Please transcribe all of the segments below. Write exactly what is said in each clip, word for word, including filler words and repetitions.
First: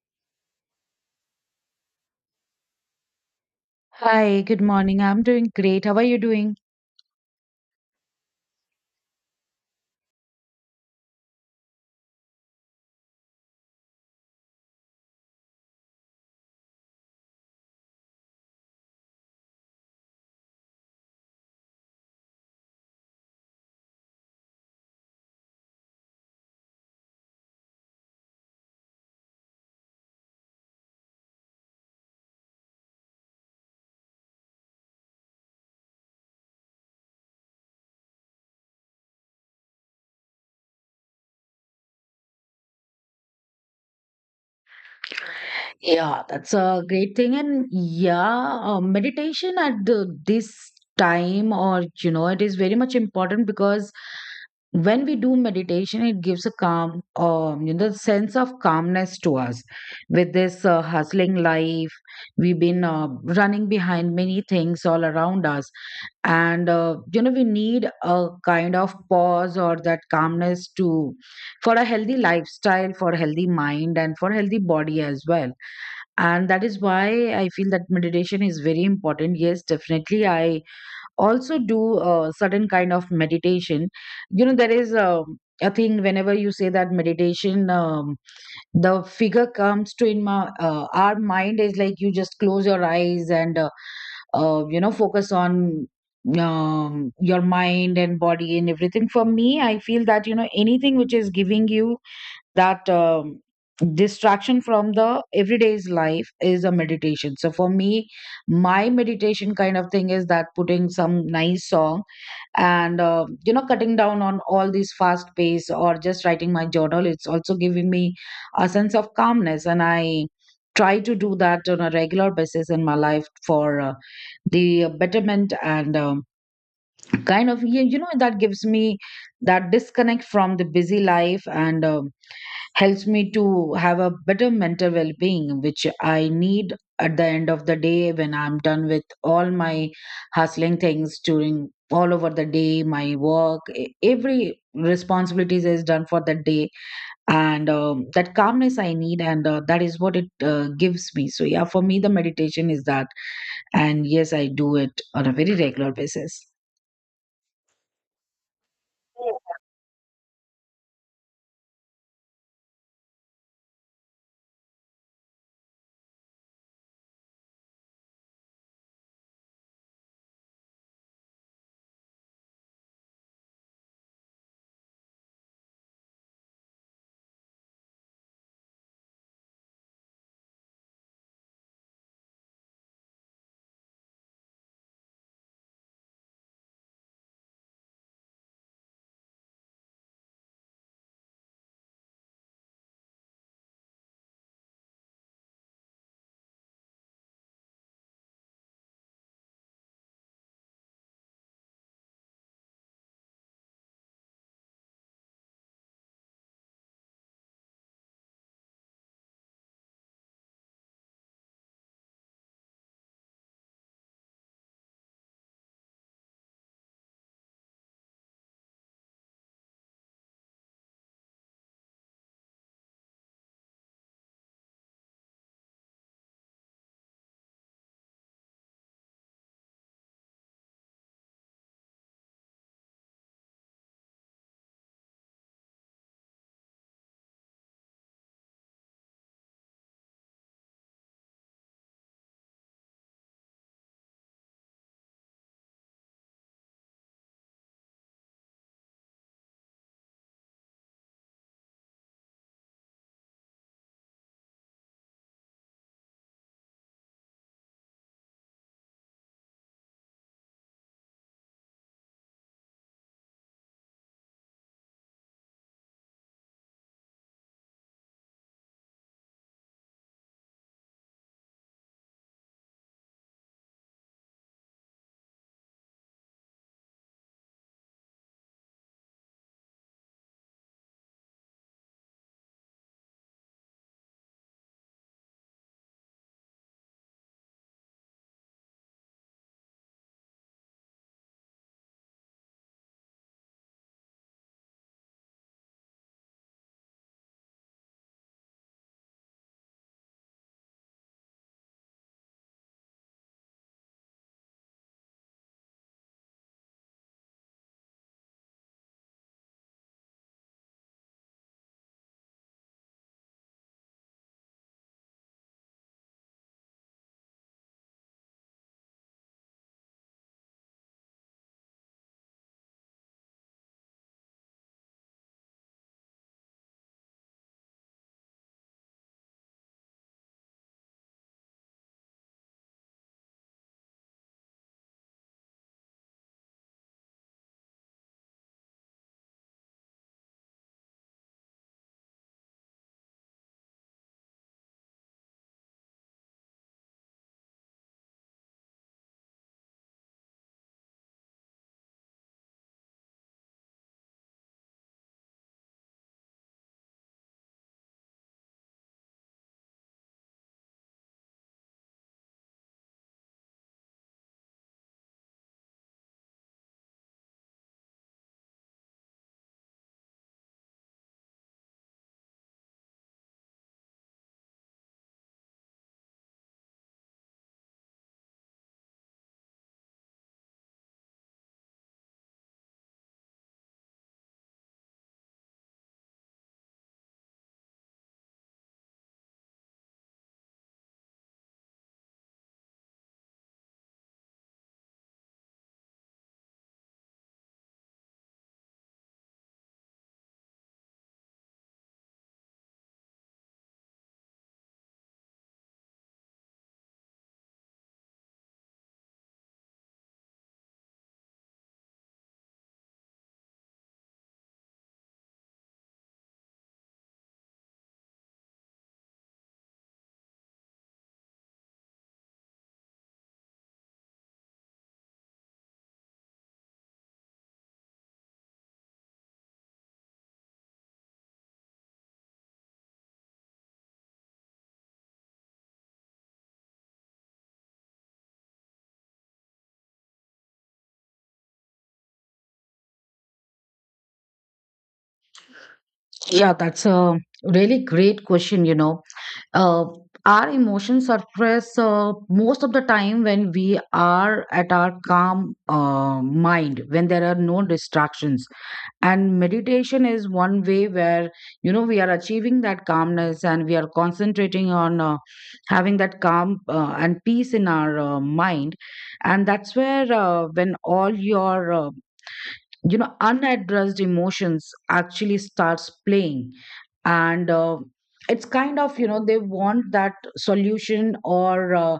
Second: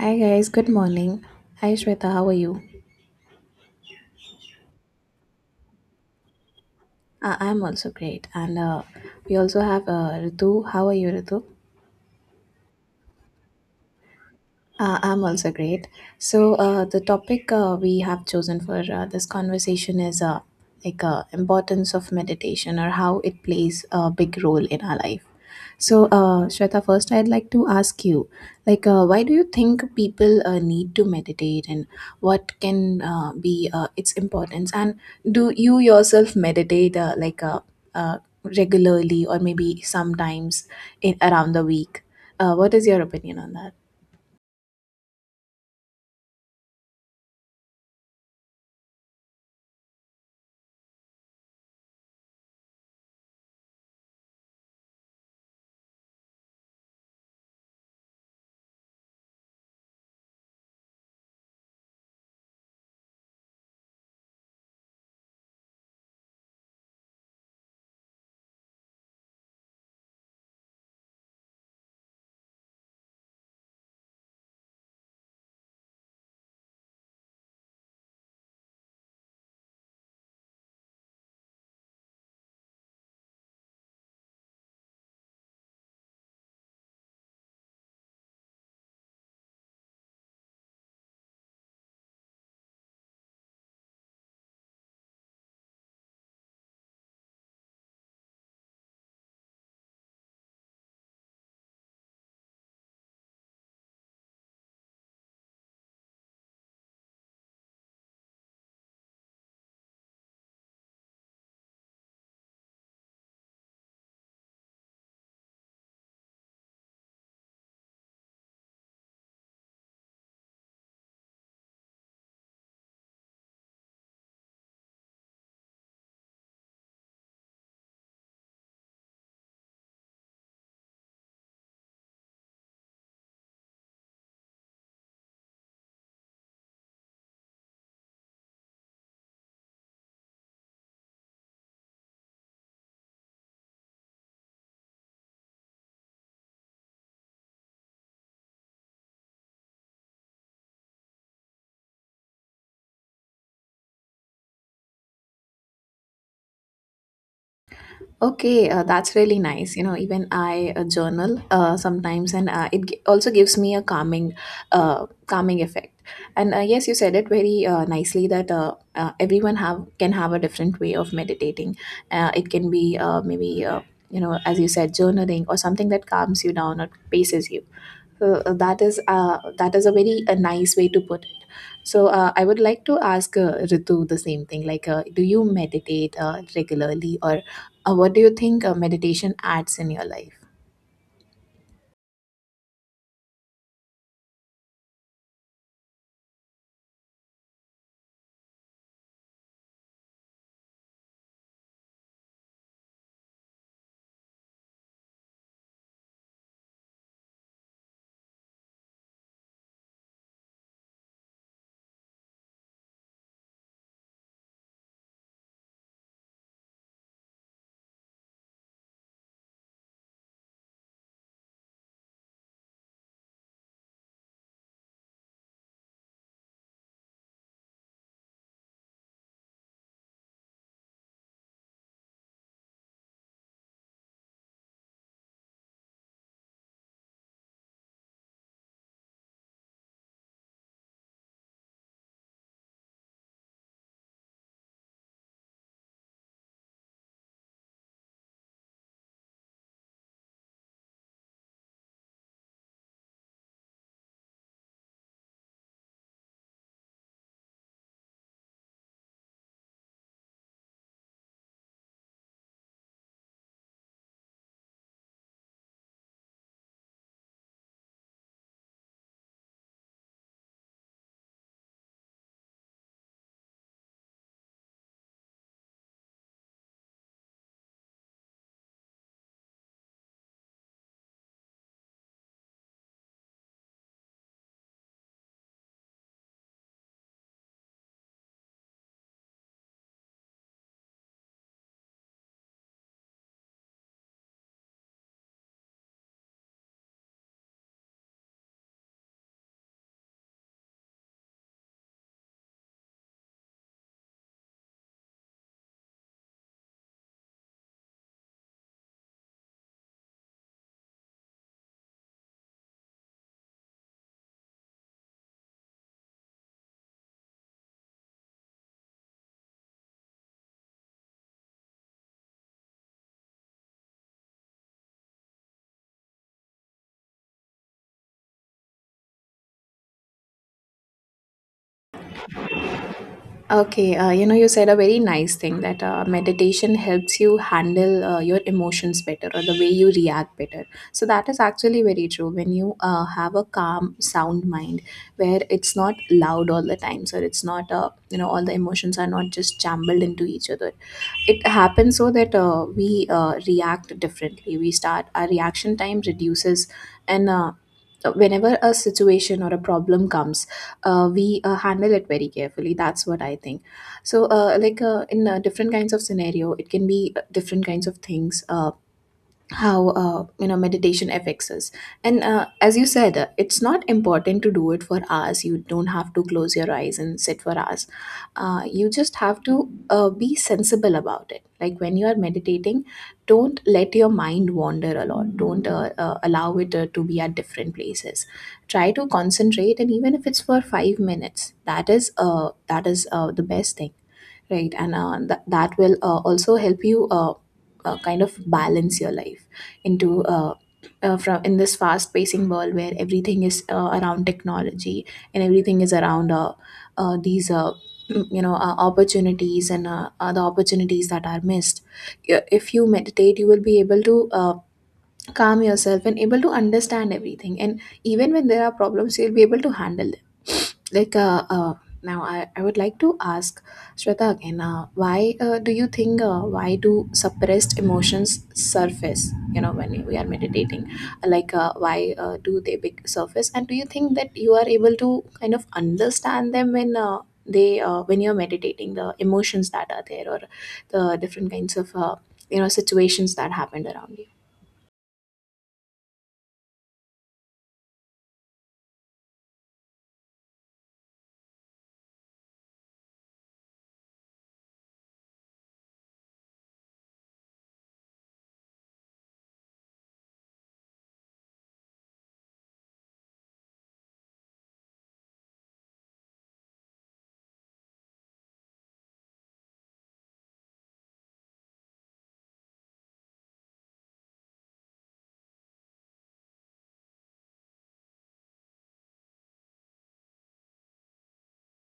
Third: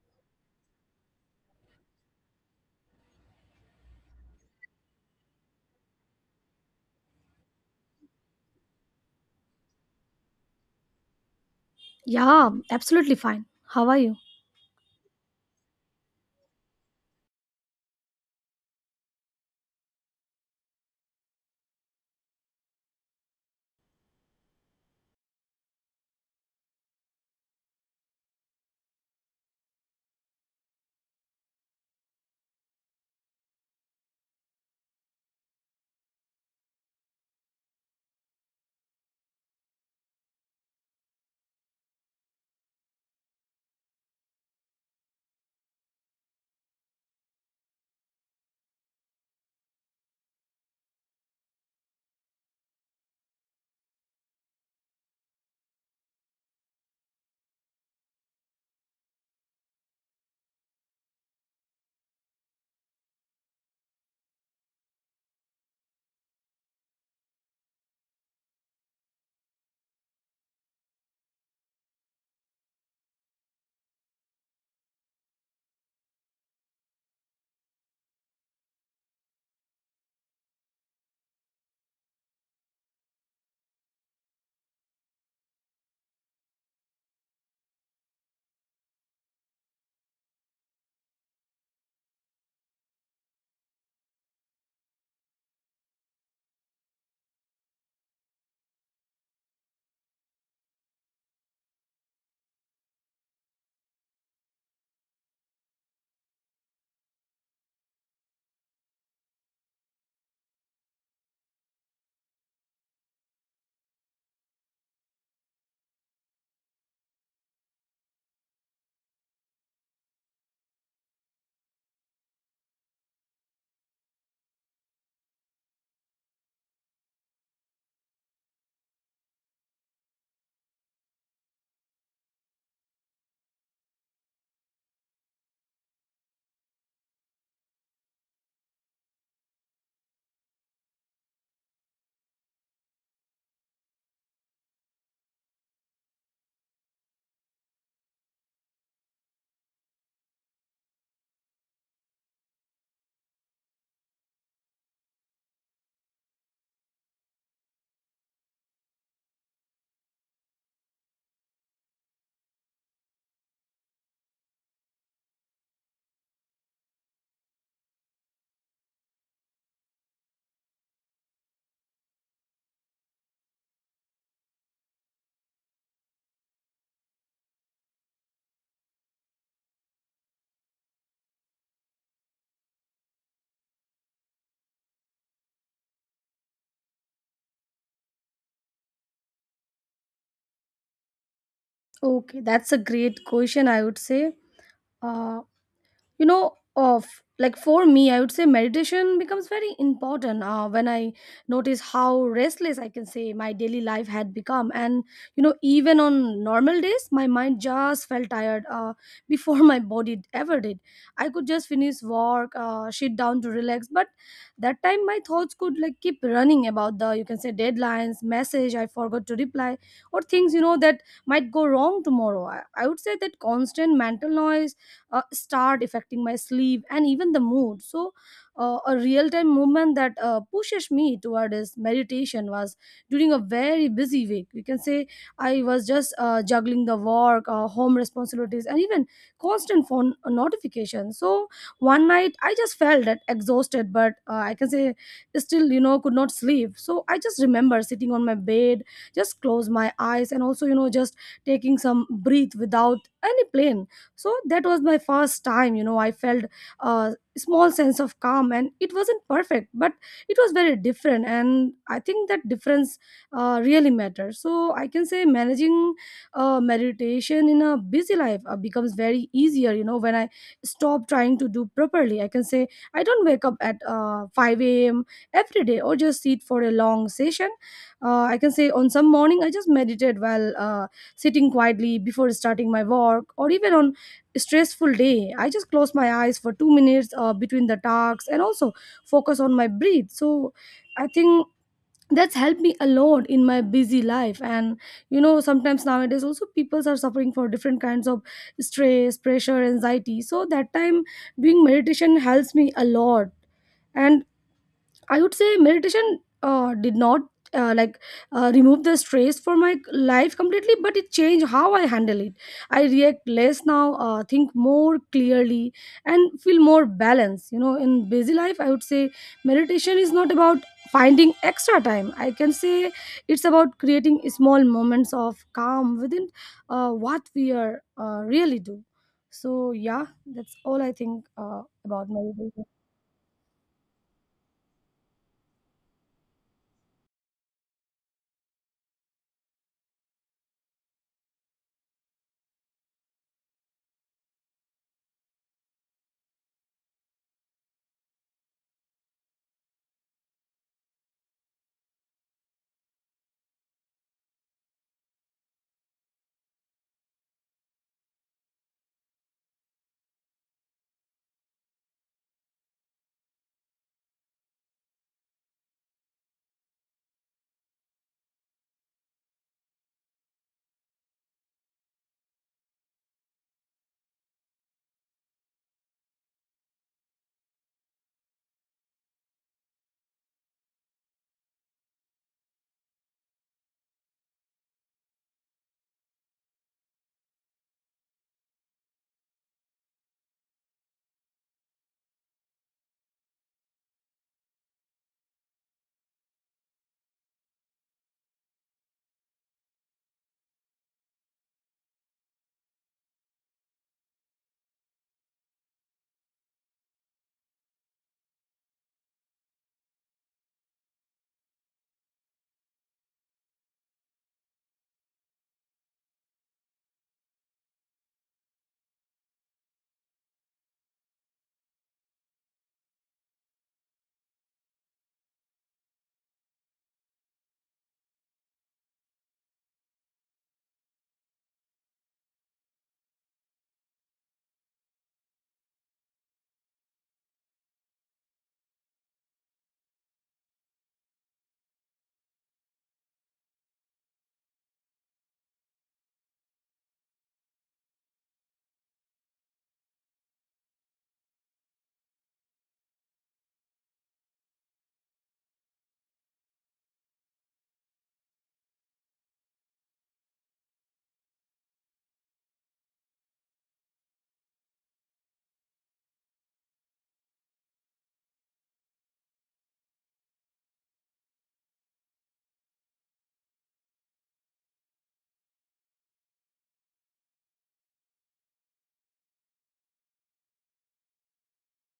Hi guys, good morning. Hi Shweta, how are you? Hi, good morning. I'm doing great. How are you doing? Uh, I'm also great. And uh, we also have uh, Ritu. How are you, Ritu? Yeah, absolutely fine. How are you? Uh, I'm also great. So uh, the topic uh, we have chosen for uh, this conversation is uh, like uh, importance of meditation or how it plays a big role in our life. So uh, Shweta, first I'd like to ask you, like, uh, why do you think people uh, need to meditate, and what can uh, be uh, its importance? And do you yourself meditate, uh, like, uh, uh, regularly or maybe sometimes in around the week? Uh, what is your opinion on that? Yeah, that's a great thing. And yeah, uh, meditation at the, this time, or you know, it is very much important because when we do meditation, it gives a calm, um, you know, sense of calmness to us. With this uh, hustling life, we've been uh, running behind many things all around us. And uh, You know, we need a kind of pause or that calmness to, for a healthy lifestyle, for healthy mind, and for healthy body as well. And that is why I feel that meditation is very important. Yes, definitely, I also do a certain kind of meditation. You know, there is a, a thing whenever you say that meditation, um, the figure comes to in my uh, our mind is like you just close your eyes and uh, uh, you know, focus on, um, your mind and body and everything. For me, I feel that, you know, anything which is giving you that, um, distraction from the everyday's life is a meditation. So for me, my meditation kind of thing is that putting some nice song and uh, you know, cutting down on all these fast pace, or just writing my journal. It's also giving me a sense of calmness, and I try to do that on a regular basis in my life for uh, the betterment, and um, kind of you, you know, that gives me that disconnect from the busy life, and um, helps me to have a better mental well-being, which I need at the end of the day when I'm done with all my hustling things during all over the day. My work, e- every responsibilities is done for that day, and um, that calmness I need, and uh, that is what it uh, gives me. So yeah, for me the meditation is that, and yes, I do it on a very regular basis. Okay, uh, that's really nice. You know, even I uh, journal uh, sometimes, and uh, it g- also gives me a calming, uh, calming effect. And uh, yes, you said it very uh, nicely that uh, uh, everyone have can have a different way of meditating. Uh, it can be uh, maybe uh, you know, as you said, journaling or something that calms you down or paces you. Uh, uh, that is uh, that is a very a nice way to put it. So uh, I would like to ask uh, Ritu the same thing. Like, uh, do you meditate uh, regularly, or uh, what do you think uh, meditation adds in your life? Okay, that's a great question, I would say. Uh, you know of like for me, i would say meditation becomes very important uh, when i notice how restless I can say my daily life had become. And you know, even on normal days my mind just felt tired uh, before my body ever did. I could just finish work, uh, sit down to relax, but that time my thoughts could like keep running about the, you can say, deadlines, message I forgot to reply or things, you know, that might go wrong tomorrow. i, I would say that constant mental noise uh, start affecting my sleep and even the mood. So uh, a real time movement that uh, pushes me toward this meditation was during a very busy week, you can say. I was just uh, juggling the work, uh, home responsibilities, and even constant phone notifications. So one night I just felt that exhausted, but uh, I can say still, you know, could not sleep. So I just remember sitting on my bed, just close my eyes, and also, you know, just taking some breath without any plan. So that was my first time, you know. I felt a small sense of calm, and it wasn't perfect, but it was very different, and I think that difference uh, really matters. So I can say managing uh, meditation in a busy life uh, becomes very easier, you know, when I stop trying to do properly. I can say I don't wake up at uh, five a m every day or just sit for a long session. uh, I can say on some morning I just meditate while uh, sitting quietly before starting my work, or even on stressful day I just close my eyes for 2 minutes uh, between the tasks and also focus on my breath. So I think that's helped me a lot in my busy life. And you know, sometimes nowadays also people are suffering for different kinds of stress, pressure, anxiety. So that time, doing meditation helps me a lot. And I would say meditation uh, did not uh, like uh, remove the stress for my life completely, but it changed how I handle it. I react less now, uh, think more clearly, and feel more balanced. You know, in busy life, I would say meditation is not about finding extra time. I can say it's about creating small moments of calm within uh, what we are uh, really do. So yeah, that's all I think uh, about meditation. Okay, uh, you know, you said a very nice thing that uh, meditation helps you handle uh, your emotions better or the way you react better. So, that is actually very true. When you uh, have a calm, sound mind where it's not loud all the time, so it's not, uh, you know, all the emotions are not just jumbled into each other. It happens so that uh, we uh, react differently. We start, our reaction time reduces, and uh, whenever a situation or a problem comes, uh, we uh, handle it very carefully. That's what I think. So uh, like uh, in uh, different kinds of scenario, it can be uh, different kinds of things. Uh, how uh, You know, meditation affects us. And uh, as you said, uh, it's not important to do it for hours. You don't have to close your eyes and sit for hours. Uh, you just have to uh, be sensible about it. Like, when you are meditating, don't let your mind wander a lot. Don't uh, uh, allow it uh, to be at different places. Try to concentrate, and even if it's for five minutes, that is uh, that is uh, the best thing. Right, and uh, th- that will uh, also help you uh, uh, kind of balance your life into uh, uh, from in this fast-pacing world where everything is uh, around technology, and everything is around uh, uh, these uh, you know uh, opportunities and uh, other opportunities that are missed. Y- If you meditate, you will be able to uh, calm yourself and able to understand everything. And even when there are problems, you'll be able to handle them. Like uh, uh now I, I would like to ask Shweta again. Uh, why uh, do you think uh, why do suppressed emotions surface, you know, when we are meditating? Like uh, why uh, do they big surface, and do you think that you are able to kind of understand them when uh, they uh, when you're meditating, the emotions that are there, or the different kinds of uh, you know situations that happened around you? Yeah, that's a really great question, you know. Uh, our emotions suppress uh, most of the time when we are at our calm uh, mind, when there are no distractions. And meditation is one way where, you know, we are achieving that calmness, and we are concentrating on uh, having that calm uh, and peace in our uh, mind. And that's where, uh, when all your uh, you know, unaddressed emotions actually starts playing. And uh, it's kind of, you know, they want that solution, or uh,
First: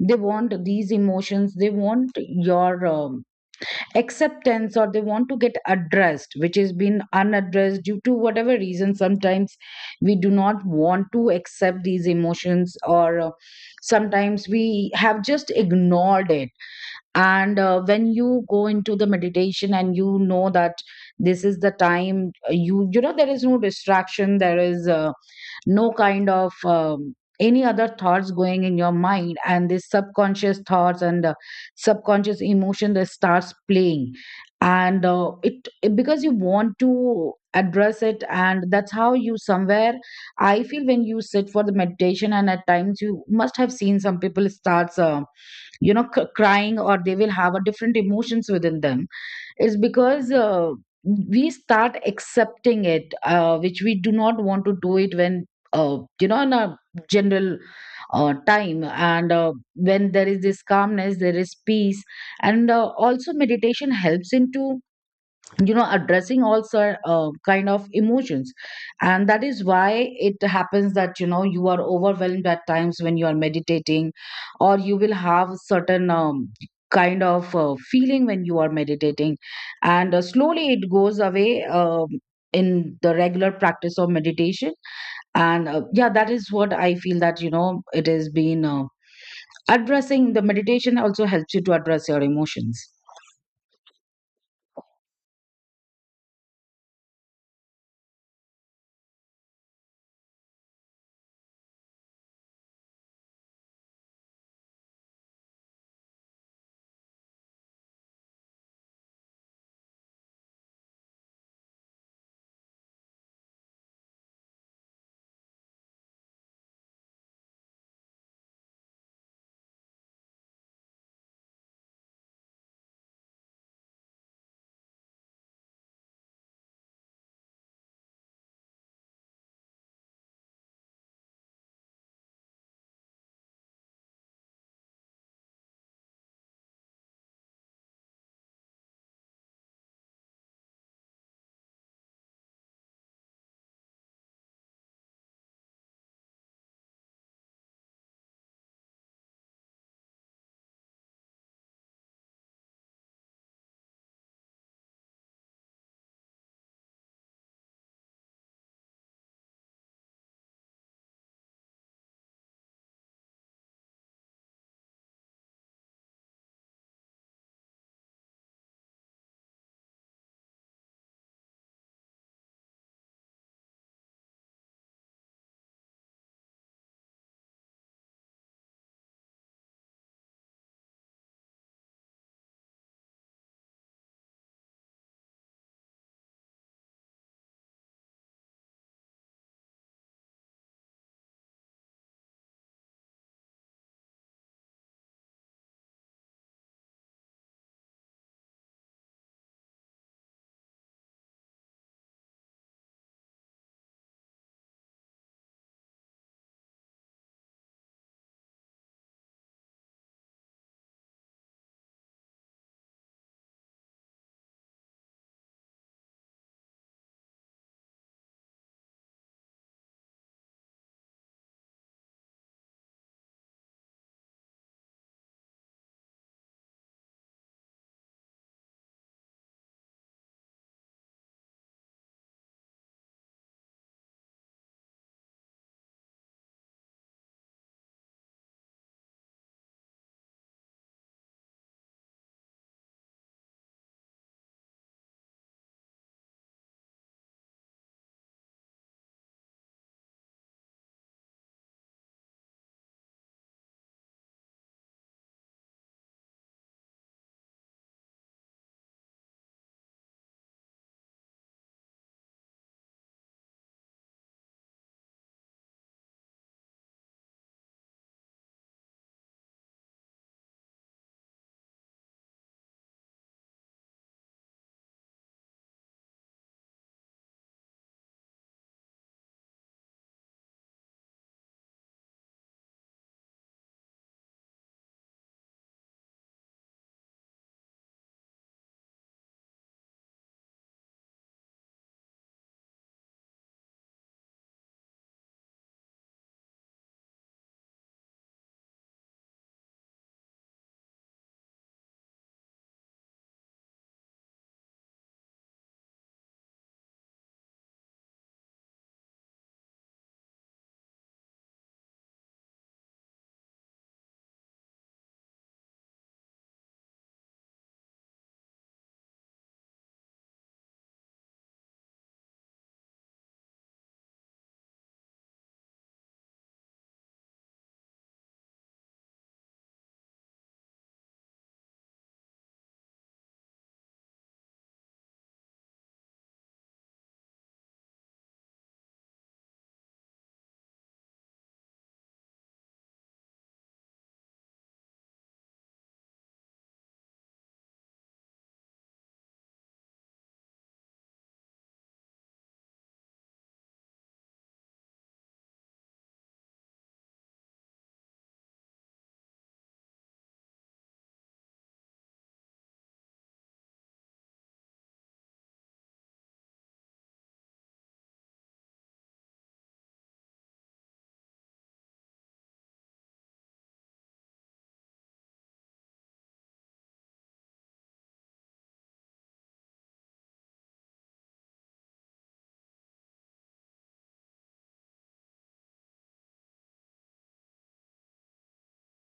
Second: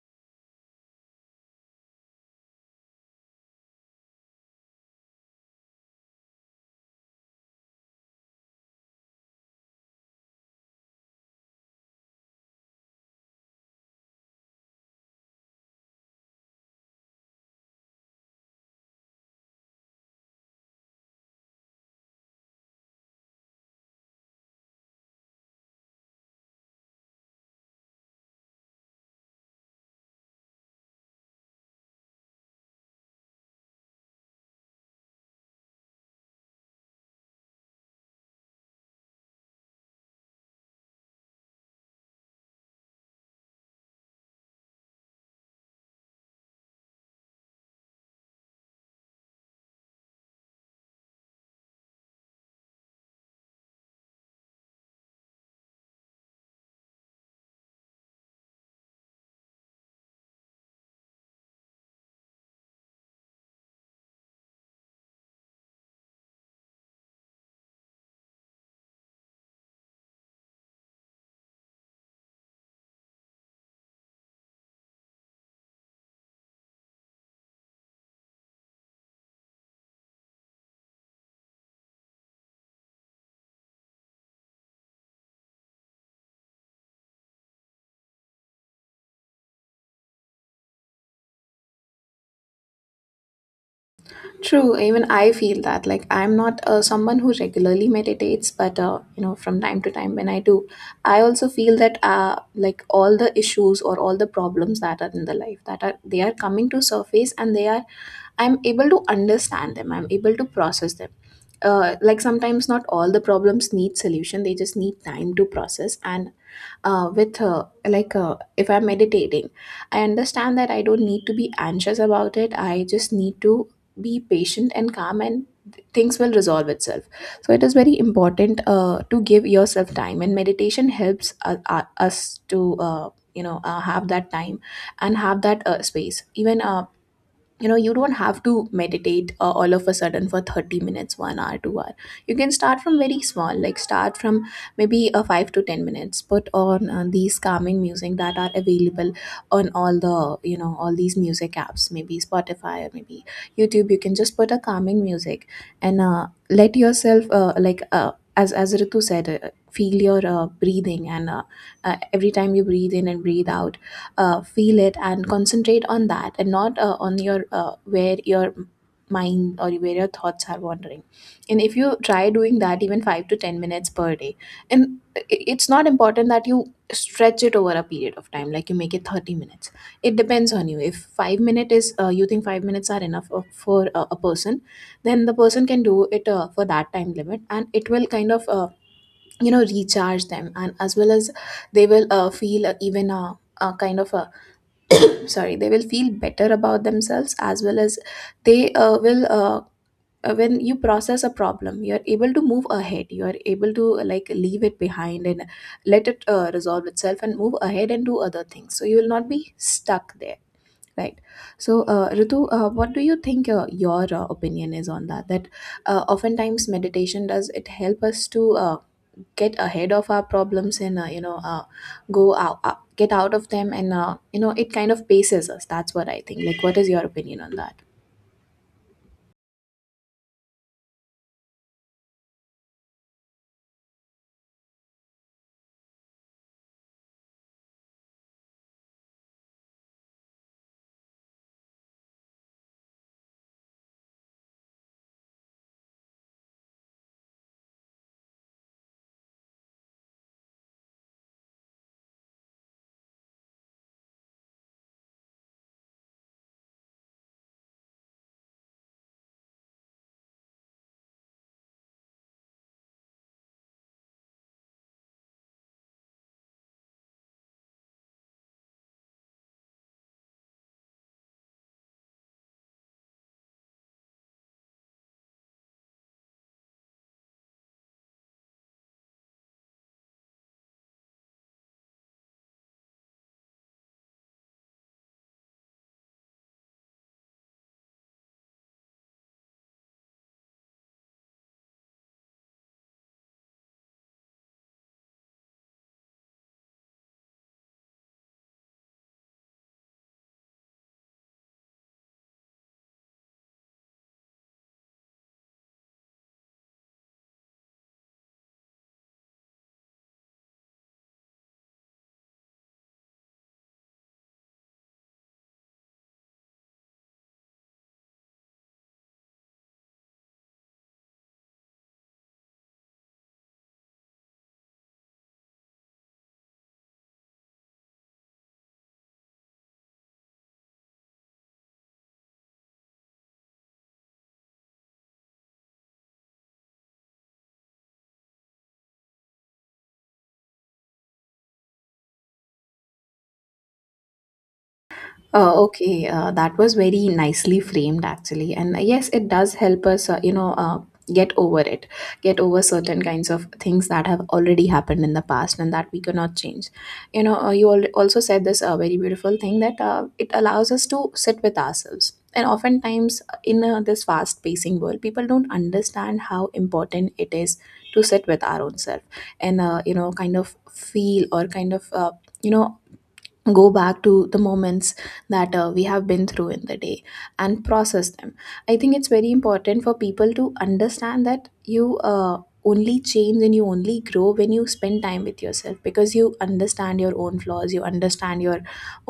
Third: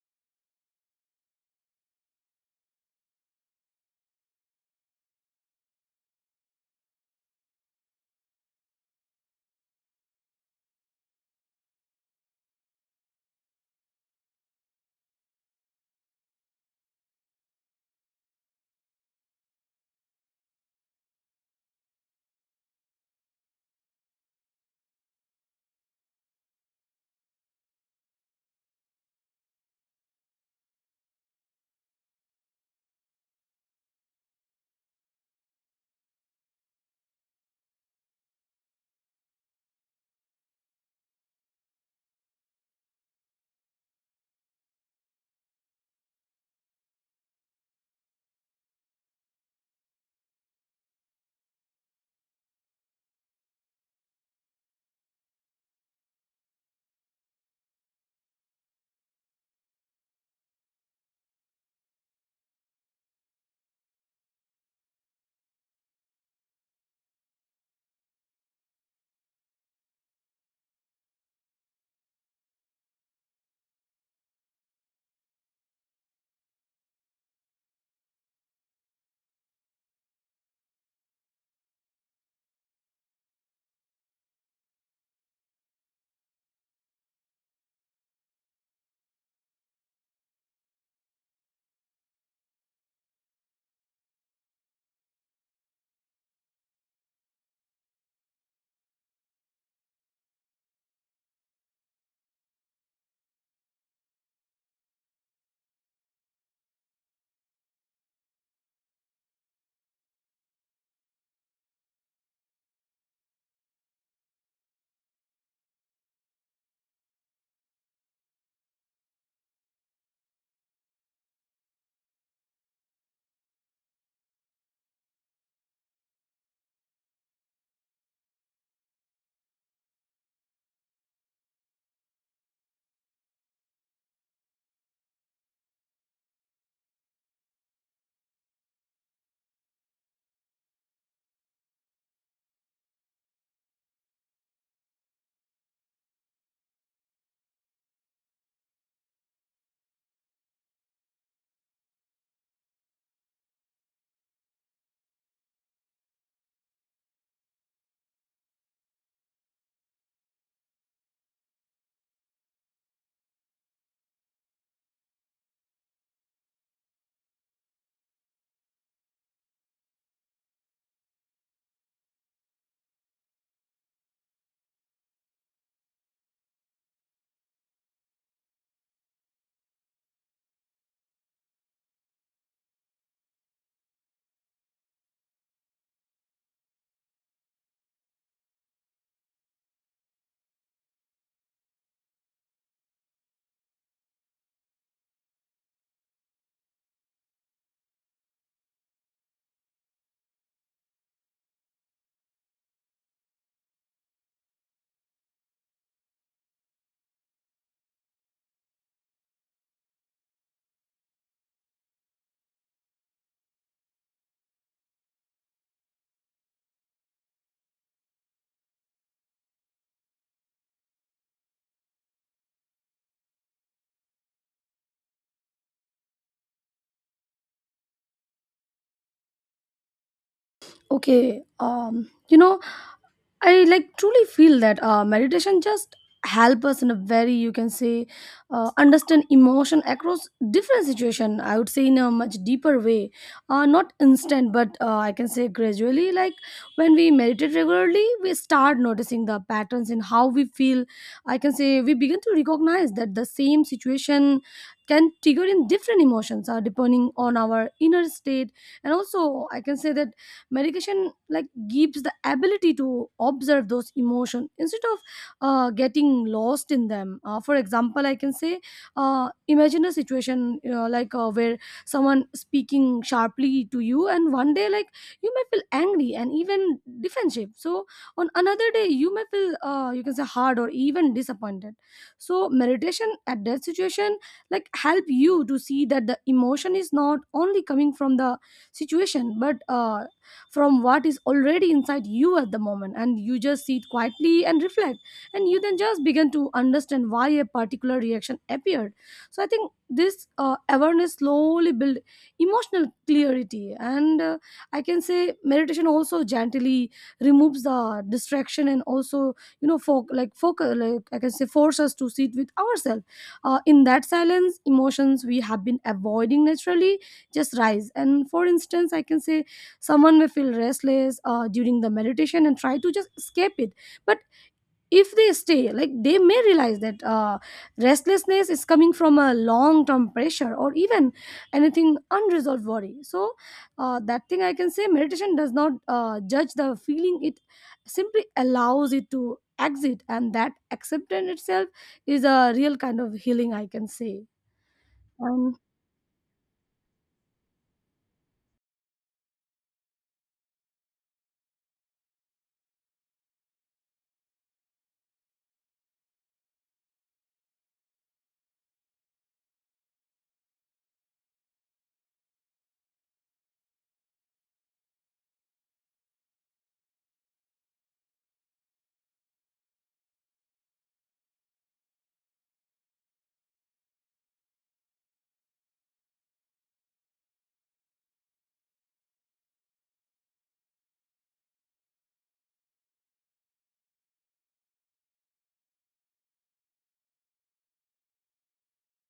they want these emotions, they want your, um, acceptance, or they want to get addressed, which has been unaddressed due to whatever reason. Sometimes we do not want to accept these emotions, or uh, sometimes we have just ignored it. And uh, when you go into the meditation, and you know that this is the time, uh, you, you know, there is no distraction, there is uh, no kind of, um, any other thoughts going in your mind. And this subconscious thoughts and uh, subconscious emotion that starts playing, and uh, it it- because you want to address it. And that's how, you somewhere, I feel, when you sit for the meditation, and at times you must have seen some people starts uh, you know, c- crying, or they will have a different emotions within them, is because, uh, we start accepting it uh, which we do not want to do it when, uh, you know, in a general uh, time. And uh, when there is this calmness, there is peace, and uh, also meditation helps into, you know, addressing all sort uh, kind of emotions. And that is why it happens that, you know, you are overwhelmed at times when you are meditating, or you will have certain, um, kind of uh, feeling when you are meditating, and uh, slowly it goes away, um in the regular practice of meditation. And uh, yeah, that is what I feel, that, you know, it has been uh, addressing, the meditation also helps you to address your emotions. True, even I feel that. Like, I'm not uh, someone who regularly meditates, but uh, you know, from time to time when I do, I also feel that uh, like all the issues or all the problems that are in the life that are, they are coming to surface, and they are, I'm able to understand them. I'm able to process them. Uh, like, sometimes not all the problems need solution; they just need time to process. And uh, with uh, like uh, If I'm meditating, I understand that I don't need to be anxious about it. I just need to be patient and calm, and th- things will resolve itself. So it is very important uh, to give yourself time, and meditation helps uh, uh, us to uh, you know uh, have that time and have that uh, space. Even uh, you know, you don't have to meditate uh, all of a sudden for thirty minutes, one hour, two hour. You can start from very small, like start from maybe a five to ten minutes. Put on uh, these calming music that are available on all the, you know, all these music apps, maybe Spotify or maybe YouTube. You can just put a calming music, and uh, let yourself uh, like uh, as as Ritu said, uh, feel your uh, breathing, and uh, uh, every time you breathe in and breathe out, uh, feel it and concentrate on that, and not uh, on your uh, where your mind or where your thoughts are wandering. And if you try doing that even five to ten minutes per day, and i- it's not important that you stretch it over a period of time, like you make it thirty minutes. It depends on you. If five minute is uh, you think five minutes are enough of- for uh, a person, then the person can do it uh, for that time limit, and it will kind of uh, you know recharge them, and as well as they will uh, feel uh, even a, a kind of a, sorry, they will feel better about themselves, as well as they uh, will uh, uh, when you process a problem, you are able to move ahead, you are able to uh, like leave it behind and let it uh, resolve itself and move ahead and do other things, so you will not be stuck there, right? So uh, Ritu, uh, what do you think uh, your uh, opinion is on that, that uh, oftentimes meditation, does it help us to uh, get ahead of our problems, and uh, you know uh, go out, uh, get out of them, and uh, you know, it kind of paces us? That's what I think. Like, what is your opinion on that? Okay, um, you know, I like truly feel that uh, meditation just help us in a very, you can say, uh, understand emotion across different situation, I would say, in a much deeper way. uh, not instant, but uh, I can say gradually. Like, when we meditate regularly, we start noticing the patterns in how we feel. I can say we begin to recognize that the same situation can trigger in different emotions uh, depending on our inner state. And also, I can say that medication like gives the ability to observe those emotion instead of uh, getting lost in them. uh, for example, I can say, uh, imagine a situation, you know, like uh, where someone speaking sharply to you, and one day like you may feel angry and even defensive. So on another day you may feel uh, you can say hard or even disappointed. So meditation at that situation like help you to see that the emotion is not only coming from the situation, but uh, from what is already inside you at the moment. And you just sit quietly and reflect, and you then just begin to understand why a particular reaction appeared. So I think this uh, awareness slowly build emotional clarity. And uh, I can say meditation also gently removes the distraction, and also, you know, fo- like focus, like, I can say force us to sit with ourselves uh, in that silence. Emotions we have been avoiding naturally just rise. And for instance, I can say someone may feel restless uh, during the meditation and try to just escape it. But if they stay, like they may realize that uh, restlessness is coming from a long term pressure or even anything unresolved worry. So, uh, that thing I can say meditation does not uh, judge the feeling, it simply allows it to exit, and that acceptance itself is a real kind of healing, I can say. Uh, And Okay, uh, that was very nicely framed actually, and uh, yes, it does help us, uh, you know, uh, get over it, get over certain kinds of things that have already happened in the past and that we cannot change. You know, uh, you al- also said this uh, very beautiful thing that uh, it allows us to sit with ourselves. And oftentimes, uh, in uh, this fast-pacing world, people don't understand how important it is to sit with our own self, and uh, you know, kind of feel or kind of uh, you know, go back to the moments that uh, we have been through in the day and process them. I think it's very important for people to understand that you uh, only change and you only grow when you spend time with yourself, because you understand your own flaws, you understand your,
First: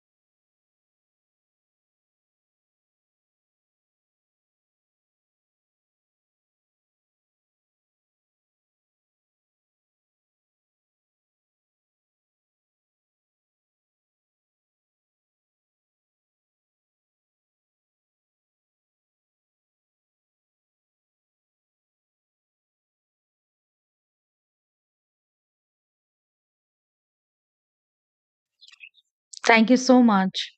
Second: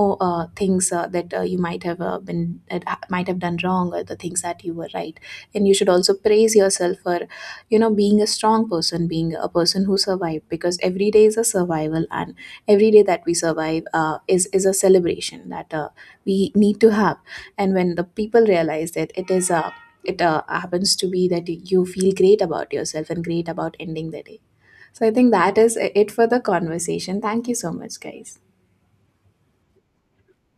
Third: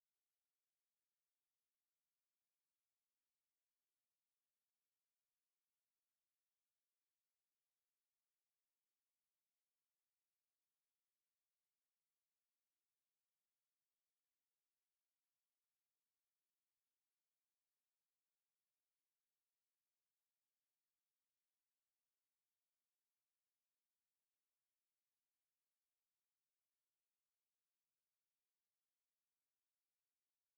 oh, uh, things uh, that uh, you might have uh, been that ha- might have done wrong, or the things that you were right. And you should also praise yourself for, you know, being a strong person, being a person who survived, because every day is a survival. Every day that we survive uh, is is a celebration that uh, we need to have. And when the people realize that, it is a, it uh, happens to be that you feel great about yourself and great about ending the day. So I think that is it for the conversation. Thank you so much, guys. Thank you so much.